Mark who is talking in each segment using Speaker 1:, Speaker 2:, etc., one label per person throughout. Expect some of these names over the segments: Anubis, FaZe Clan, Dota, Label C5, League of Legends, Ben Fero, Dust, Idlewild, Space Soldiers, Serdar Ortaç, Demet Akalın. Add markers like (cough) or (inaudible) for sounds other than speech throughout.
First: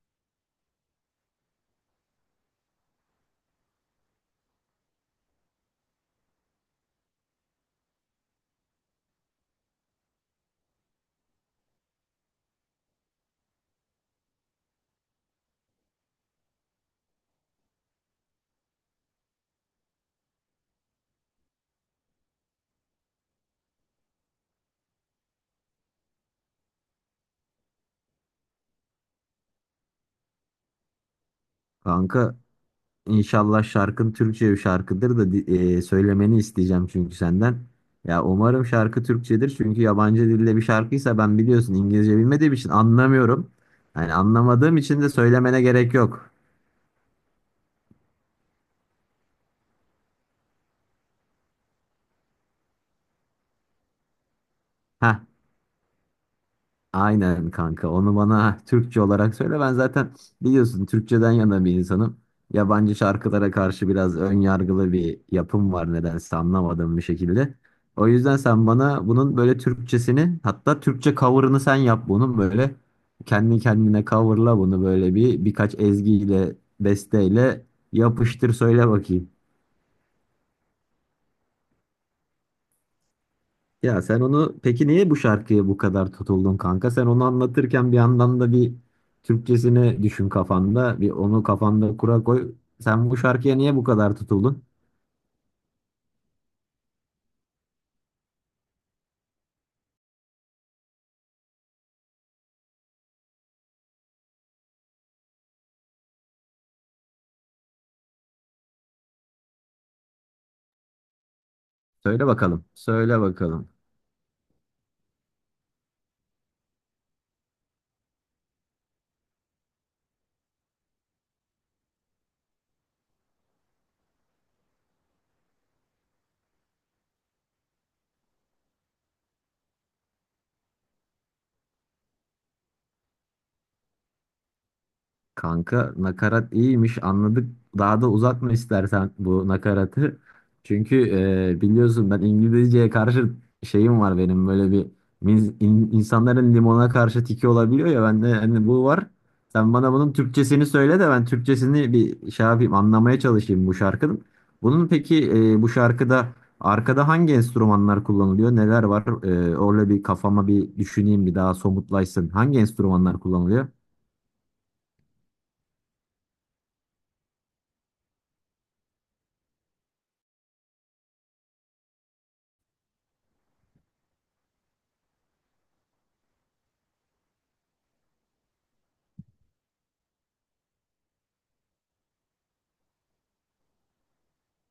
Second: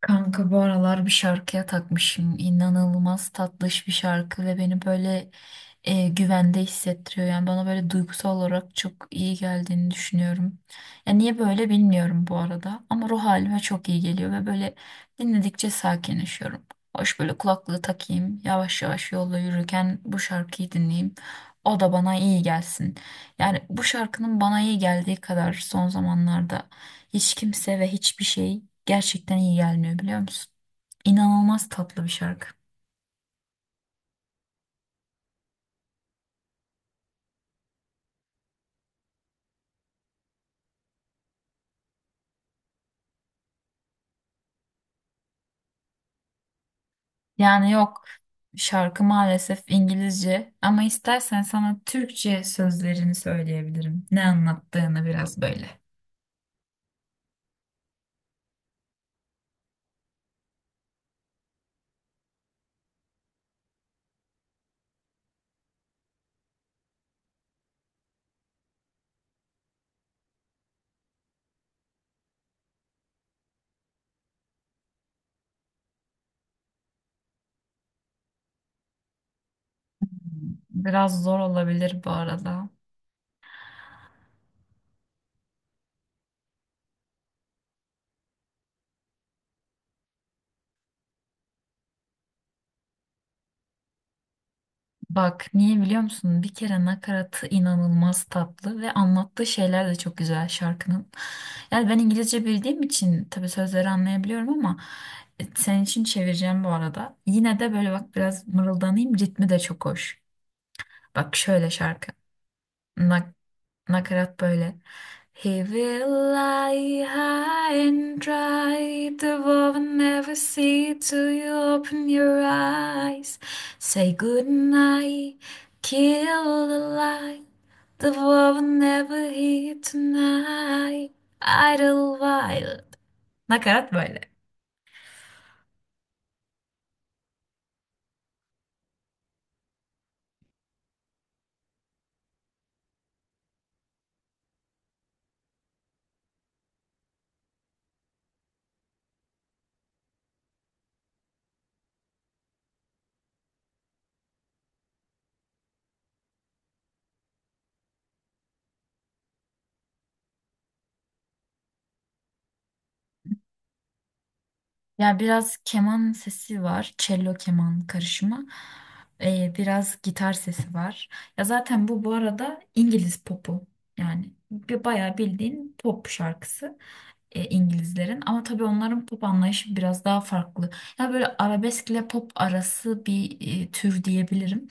Speaker 1: Kanka bu aralar bir şarkıya takmışım. İnanılmaz tatlış bir şarkı ve beni böyle güvende hissettiriyor. Yani bana böyle duygusal olarak çok iyi geldiğini düşünüyorum. Ya niye böyle bilmiyorum bu arada ama ruh halime çok iyi geliyor ve böyle dinledikçe sakinleşiyorum. Hoş böyle kulaklığı takayım, yavaş yavaş yolda yürürken bu şarkıyı dinleyeyim. O da bana iyi gelsin. Yani bu şarkının bana iyi geldiği kadar son zamanlarda hiç kimse ve hiçbir şey gerçekten iyi gelmiyor biliyor musun? İnanılmaz tatlı bir
Speaker 2: Kanka,
Speaker 1: şarkı.
Speaker 2: inşallah şarkın Türkçe bir şarkıdır da söylemeni isteyeceğim çünkü senden. Ya umarım şarkı Türkçedir, çünkü yabancı dilde bir şarkıysa ben biliyorsun İngilizce bilmediğim için anlamıyorum. Yani anlamadığım için de söylemene gerek yok.
Speaker 1: Yani yok, şarkı maalesef İngilizce ama istersen sana Türkçe sözlerini söyleyebilirim. Ne anlattığını
Speaker 2: Heh.
Speaker 1: biraz böyle.
Speaker 2: Aynen kanka. Onu bana (laughs) Türkçe olarak söyle. Ben zaten biliyorsun Türkçeden yana bir insanım. Yabancı şarkılara karşı biraz ön yargılı bir yapım var nedense, anlamadığım bir şekilde. O yüzden sen bana bunun böyle Türkçesini, hatta Türkçe cover'ını sen yap bunun, böyle kendi kendine coverla bunu, böyle bir birkaç ezgiyle, besteyle yapıştır söyle bakayım.
Speaker 1: Biraz zor olabilir bu arada.
Speaker 2: Ya sen onu peki niye bu şarkıya bu kadar tutuldun kanka? Sen onu anlatırken bir yandan da bir Türkçesini düşün kafanda. Bir onu kafanda kura koy. Sen bu şarkıya niye bu kadar tutuldun?
Speaker 1: Bak niye biliyor musun? Bir kere nakaratı inanılmaz tatlı ve anlattığı şeyler de çok güzel şarkının. Yani ben İngilizce bildiğim için tabii sözleri anlayabiliyorum ama senin için çevireceğim bu arada. Yine de böyle bak biraz mırıldanayım, ritmi de çok hoş. Bak şöyle şarkı.
Speaker 2: Söyle bakalım. Söyle bakalım.
Speaker 1: Nakarat böyle. He will lie high and dry. The world will never see till you open your eyes. Say good night, kill the light. The world will never hear tonight. Idlewild. Nakarat böyle.
Speaker 2: Kanka, nakarat iyiymiş, anladık. Daha da uzatma istersen bu nakaratı. Çünkü biliyorsun ben İngilizceye karşı şeyim var benim, böyle bir insanların limona karşı tiki olabiliyor ya, bende hani bu var. Sen bana bunun Türkçesini söyle de ben Türkçesini bir şey yapayım, anlamaya çalışayım bu şarkının. Bunun peki bu şarkıda arkada hangi enstrümanlar kullanılıyor? Neler var? Orada bir kafama bir düşüneyim, bir daha somutlaşsın. Hangi enstrümanlar kullanılıyor?
Speaker 1: Ya biraz keman sesi var. Cello keman karışımı. Biraz gitar sesi var. Ya zaten bu arada İngiliz popu. Yani bir bayağı bildiğin pop şarkısı İngilizlerin. Ama tabii onların pop anlayışı biraz daha farklı. Ya böyle arabesk ile pop arası bir tür diyebilirim.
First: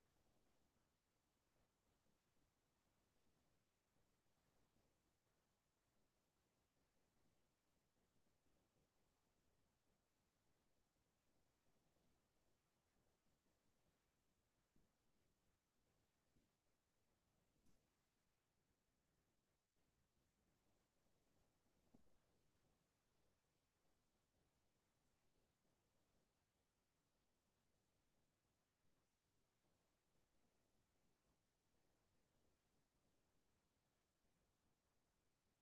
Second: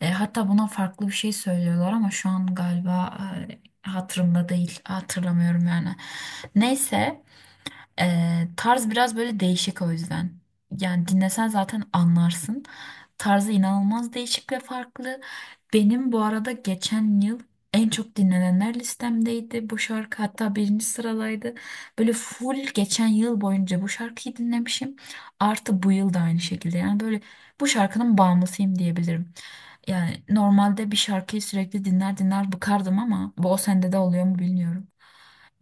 Speaker 1: Hatta buna farklı bir şey söylüyorlar ama şu an galiba hatırımda değil. Hatırlamıyorum yani. Neyse. Tarz biraz böyle değişik o yüzden. Yani dinlesen zaten anlarsın. Tarzı inanılmaz değişik ve farklı. Benim bu arada geçen yıl en çok dinlenenler listemdeydi bu şarkı. Hatta birinci sıradaydı. Böyle full geçen yıl boyunca bu şarkıyı dinlemişim. Artı bu yıl da aynı şekilde. Yani böyle bu şarkının bağımlısıyım diyebilirim. Yani normalde bir şarkıyı sürekli dinler dinler bıkardım ama bu, o sende de oluyor mu bilmiyorum.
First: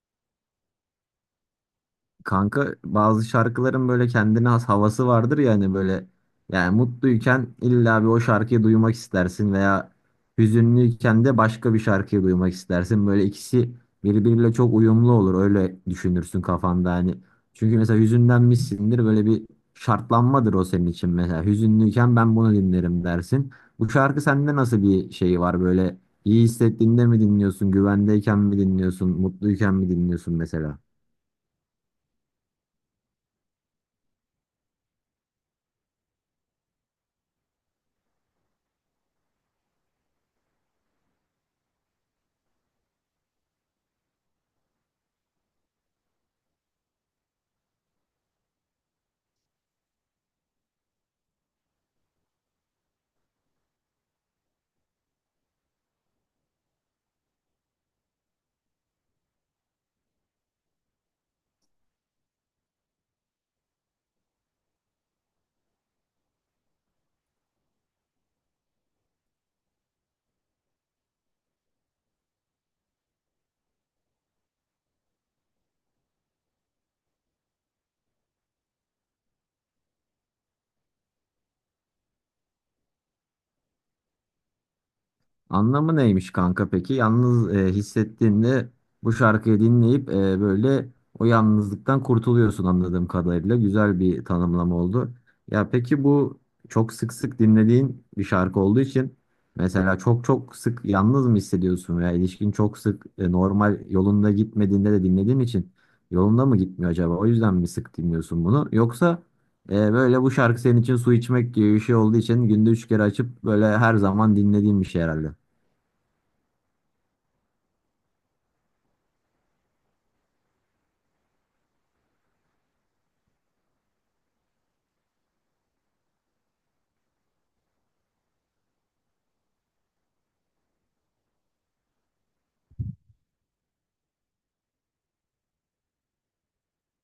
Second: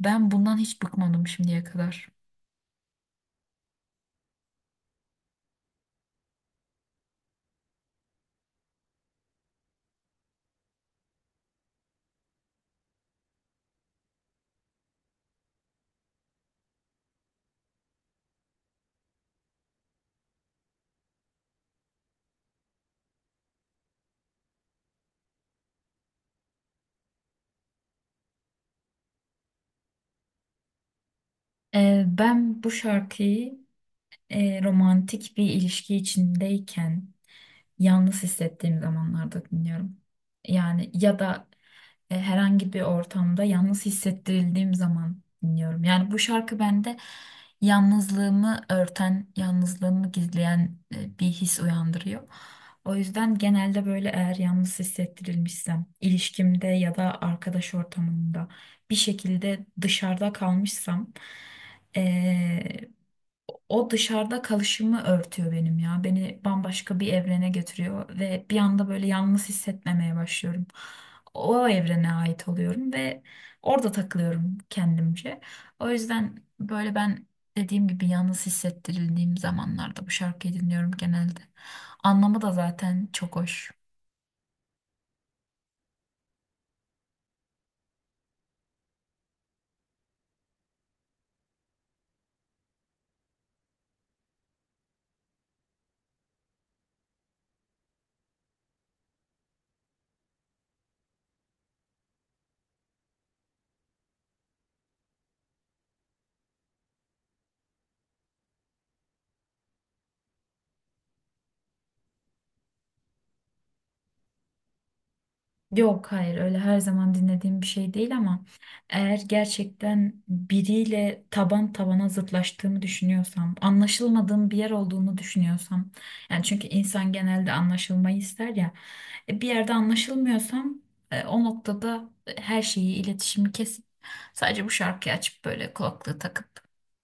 Speaker 1: Ben bundan hiç bıkmadım şimdiye kadar.
Speaker 2: Kanka, bazı şarkıların böyle kendine has havası vardır ya, hani böyle yani mutluyken illa bir o şarkıyı duymak istersin, veya hüzünlüyken de başka bir şarkıyı duymak istersin. Böyle ikisi birbiriyle çok uyumlu olur, öyle düşünürsün kafanda hani. Çünkü mesela hüzünlenmişsindir, böyle bir şartlanmadır o senin için mesela. Hüzünlüyken ben bunu dinlerim dersin. Bu şarkı sende nasıl bir şey var, böyle iyi hissettiğinde mi dinliyorsun, güvendeyken mi dinliyorsun, mutluyken mi dinliyorsun mesela?
Speaker 1: Ben bu şarkıyı romantik bir ilişki içindeyken yalnız hissettiğim zamanlarda dinliyorum. Yani ya da herhangi bir ortamda yalnız hissettirildiğim zaman dinliyorum. Yani bu şarkı bende yalnızlığımı örten, yalnızlığımı gizleyen bir his uyandırıyor. O yüzden genelde böyle eğer yalnız hissettirilmişsem, ilişkimde ya da arkadaş ortamında bir şekilde dışarıda kalmışsam, e, o dışarıda kalışımı örtüyor benim ya. Beni bambaşka bir evrene götürüyor ve bir anda böyle yalnız hissetmemeye başlıyorum. O evrene ait oluyorum ve orada takılıyorum kendimce. O yüzden böyle ben, dediğim gibi, yalnız hissettirildiğim zamanlarda bu şarkıyı dinliyorum genelde. Anlamı da zaten çok hoş.
Speaker 2: Anlamı neymiş kanka peki? Yalnız hissettiğinde bu şarkıyı dinleyip böyle o yalnızlıktan kurtuluyorsun anladığım kadarıyla. Güzel bir tanımlama oldu. Ya peki bu çok sık sık dinlediğin bir şarkı olduğu için mesela çok çok sık yalnız mı hissediyorsun, veya ilişkin çok sık normal yolunda gitmediğinde de dinlediğin için yolunda mı gitmiyor acaba? O yüzden mi sık dinliyorsun bunu? Yoksa böyle bu şarkı senin için su içmek gibi bir şey olduğu için günde üç kere açıp böyle her zaman dinlediğim bir şey herhalde.
Speaker 1: Yok, hayır, öyle her zaman dinlediğim bir şey değil ama eğer gerçekten biriyle taban tabana zıtlaştığımı düşünüyorsam, anlaşılmadığım bir yer olduğunu düşünüyorsam, yani çünkü insan genelde anlaşılmayı ister ya, bir yerde anlaşılmıyorsam o noktada her şeyi, iletişimi kesip sadece bu şarkıyı açıp böyle kulaklığı takıp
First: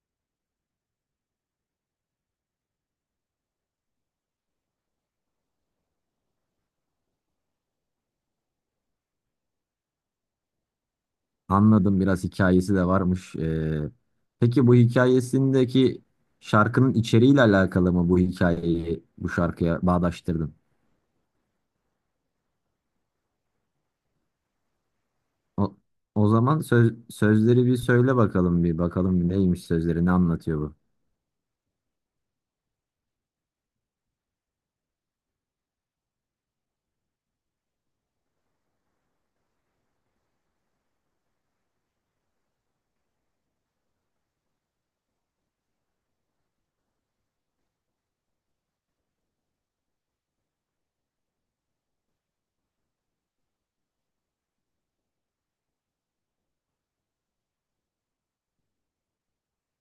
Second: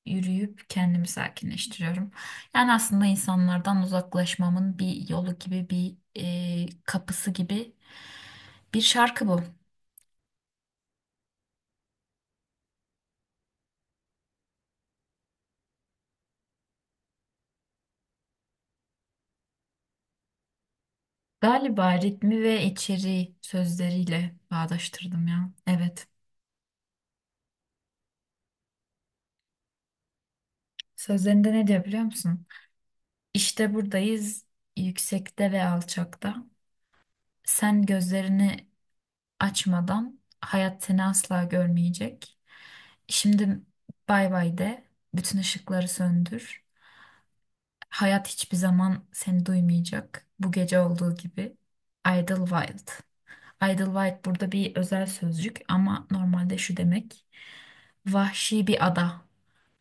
Speaker 1: yürüyüp kendimi sakinleştiriyorum. Yani aslında insanlardan uzaklaşmamın bir yolu gibi, bir kapısı gibi bir şarkı bu.
Speaker 2: Anladım, biraz hikayesi de varmış. Peki bu hikayesindeki şarkının içeriğiyle alakalı mı, bu hikayeyi bu şarkıya bağdaştırdın?
Speaker 1: Galiba ritmi ve içeriği sözleriyle bağdaştırdım ya.
Speaker 2: O,
Speaker 1: Evet.
Speaker 2: o zaman sözleri bir söyle bakalım, bir bakalım bir neymiş sözleri, ne anlatıyor bu?
Speaker 1: Sözlerinde ne diyor biliyor musun? İşte buradayız, yüksekte ve alçakta. Sen gözlerini açmadan hayat seni asla görmeyecek. Şimdi bay bay de, bütün ışıkları söndür. Hayat hiçbir zaman seni duymayacak. Bu gece olduğu gibi. Idlewild. Idlewild burada bir özel sözcük ama normalde şu demek. Vahşi bir ada.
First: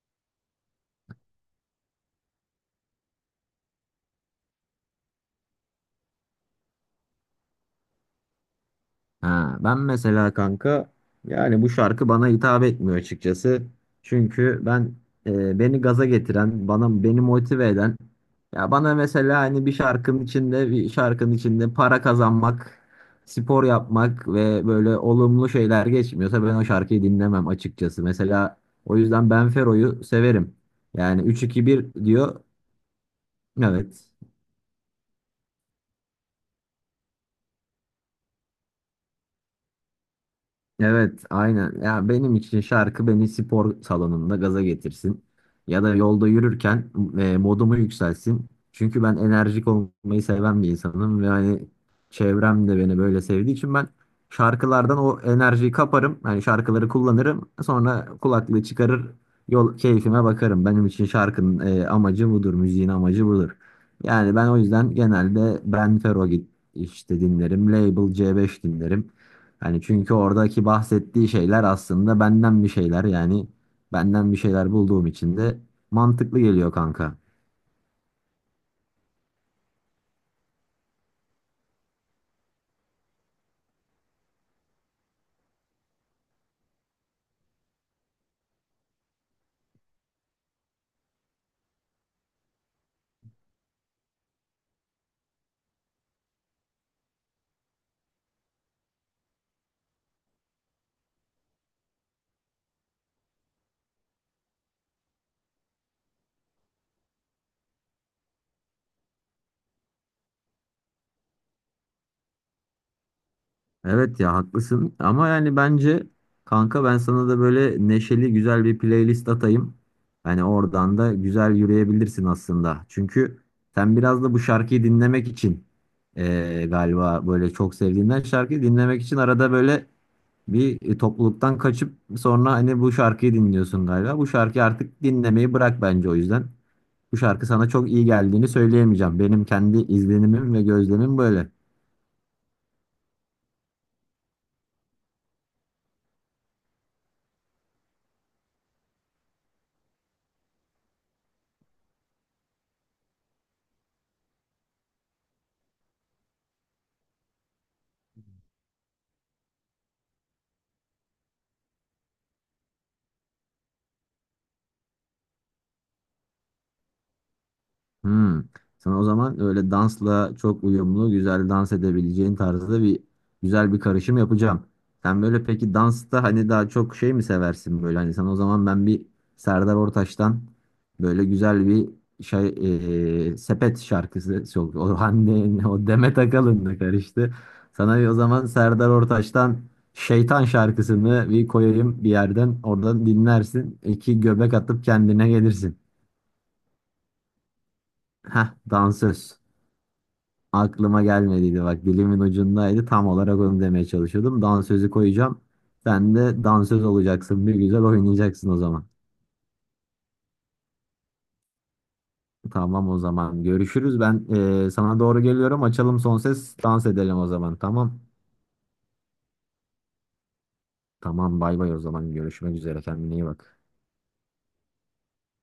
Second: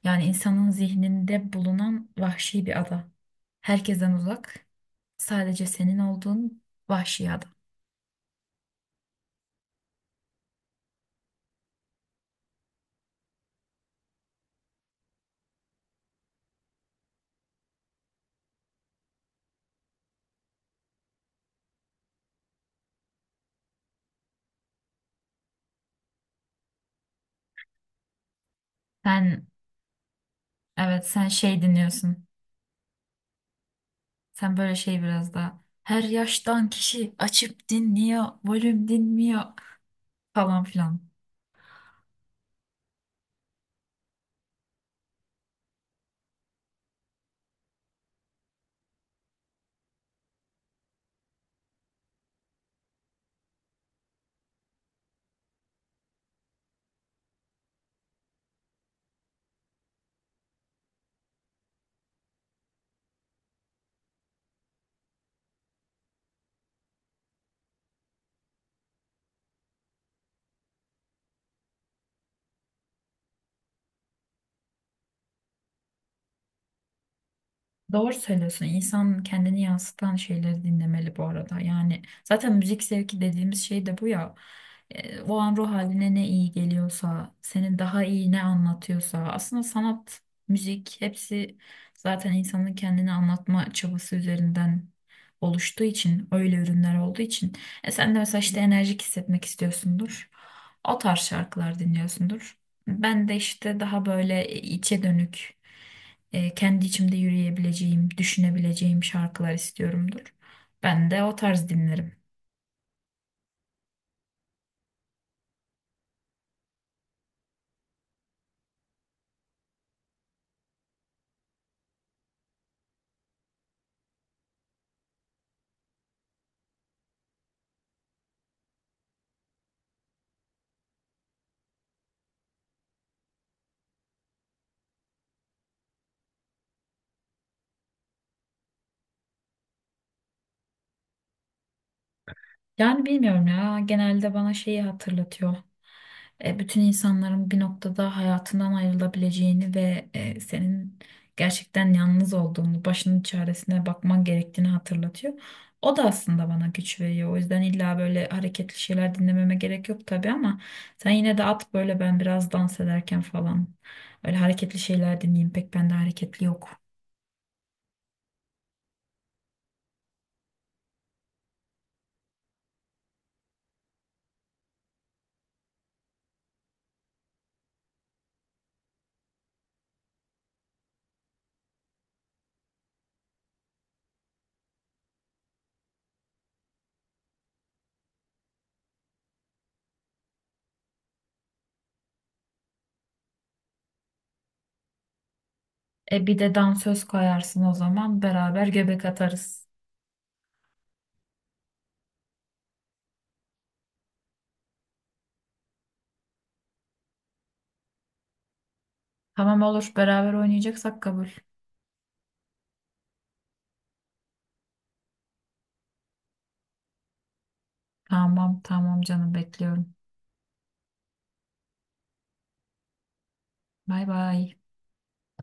Speaker 1: Yani insanın zihninde bulunan vahşi bir ada. Herkesten uzak. Sadece senin olduğun vahşi ada.
Speaker 2: Ha, ben mesela kanka, yani bu şarkı bana hitap etmiyor açıkçası. Çünkü ben beni gaza getiren, bana beni motive eden, ya bana mesela hani bir şarkının içinde para kazanmak, spor yapmak ve böyle olumlu şeyler geçmiyorsa ben o şarkıyı dinlemem açıkçası. Mesela o yüzden
Speaker 1: Sen,
Speaker 2: Ben Fero'yu severim.
Speaker 1: evet,
Speaker 2: Yani
Speaker 1: sen
Speaker 2: üç
Speaker 1: şey
Speaker 2: iki bir
Speaker 1: dinliyorsun.
Speaker 2: diyor. Evet.
Speaker 1: Sen böyle şey biraz daha. Her yaştan kişi açıp dinliyor, volüm dinmiyor falan filan.
Speaker 2: Evet, aynen. Ya benim için şarkı beni spor salonunda gaza getirsin. Ya da yolda yürürken modumu yükselsin. Çünkü ben enerjik olmayı seven bir insanım ve hani çevrem de beni böyle sevdiği için ben şarkılardan o enerjiyi kaparım. Hani şarkıları kullanırım. Sonra kulaklığı çıkarır, yol keyfime bakarım. Benim için şarkının amacı budur, müziğin amacı budur. Yani ben o yüzden genelde Ben Fero git işte dinlerim, Label C5 dinlerim. Yani çünkü oradaki bahsettiği şeyler aslında benden bir şeyler bulduğum için de mantıklı geliyor kanka.
Speaker 1: Doğru söylüyorsun. İnsan kendini yansıtan şeyleri dinlemeli bu arada. Yani zaten müzik zevki dediğimiz şey de bu ya. O an ruh haline ne iyi geliyorsa, senin daha iyi ne anlatıyorsa. Aslında sanat, müzik, hepsi zaten insanın kendini anlatma çabası üzerinden oluştuğu için, öyle ürünler olduğu için. E sen de mesela işte enerjik hissetmek istiyorsundur. O tarz şarkılar dinliyorsundur. Ben de işte daha böyle içe dönük, kendi içimde yürüyebileceğim, düşünebileceğim şarkılar istiyorumdur. Ben de o tarz dinlerim.
Speaker 2: Evet ya, haklısın, ama yani bence kanka ben sana da böyle neşeli güzel bir playlist atayım. Hani oradan da güzel yürüyebilirsin aslında. Çünkü sen biraz da bu şarkıyı dinlemek için galiba böyle çok sevdiğinden şarkıyı dinlemek için arada böyle bir topluluktan kaçıp sonra hani bu şarkıyı dinliyorsun galiba. Bu şarkıyı artık dinlemeyi bırak bence, o yüzden. Bu şarkı sana çok iyi geldiğini söyleyemeyeceğim. Benim kendi izlenimim ve gözlemim böyle.
Speaker 1: Yani bilmiyorum ya, genelde bana şeyi hatırlatıyor. Bütün insanların bir noktada hayatından ayrılabileceğini ve senin gerçekten yalnız olduğunu, başının çaresine bakman gerektiğini hatırlatıyor. O da aslında bana güç veriyor. O yüzden illa böyle hareketli şeyler dinlememe gerek yok tabii ama sen yine de at, böyle ben biraz dans ederken falan. Öyle hareketli şeyler dinleyeyim, pek bende hareketli yok.
Speaker 2: Hmm. Sana o zaman öyle dansla çok uyumlu, güzel dans edebileceğin tarzda bir güzel bir karışım yapacağım. Sen böyle peki dansta hani daha çok şey mi seversin böyle? Hani sana o zaman ben bir Serdar Ortaç'tan böyle güzel bir şey sepet şarkısı çok o (laughs) Hande o Demet Akalın'la karıştı. Sana bir o zaman Serdar Ortaç'tan Şeytan şarkısını bir koyayım bir yerden. Oradan dinlersin. İki göbek atıp kendine gelirsin.
Speaker 1: E bir de dansöz koyarsın o zaman,
Speaker 2: Heh,
Speaker 1: beraber göbek
Speaker 2: dansöz.
Speaker 1: atarız.
Speaker 2: Aklıma gelmediydi bak, dilimin ucundaydı, tam olarak onu demeye çalışıyordum. Dansözü koyacağım. Sen de dansöz olacaksın, bir güzel oynayacaksın o zaman.
Speaker 1: Tamam, olur. Beraber oynayacaksak kabul.
Speaker 2: Tamam, o zaman görüşürüz. Ben sana doğru geliyorum. Açalım son ses, dans edelim o zaman. Tamam.
Speaker 1: Tamam, tamam, canım, bekliyorum.
Speaker 2: Tamam, bay bay, o zaman görüşmek üzere, kendine iyi bak.
Speaker 1: Bay bay.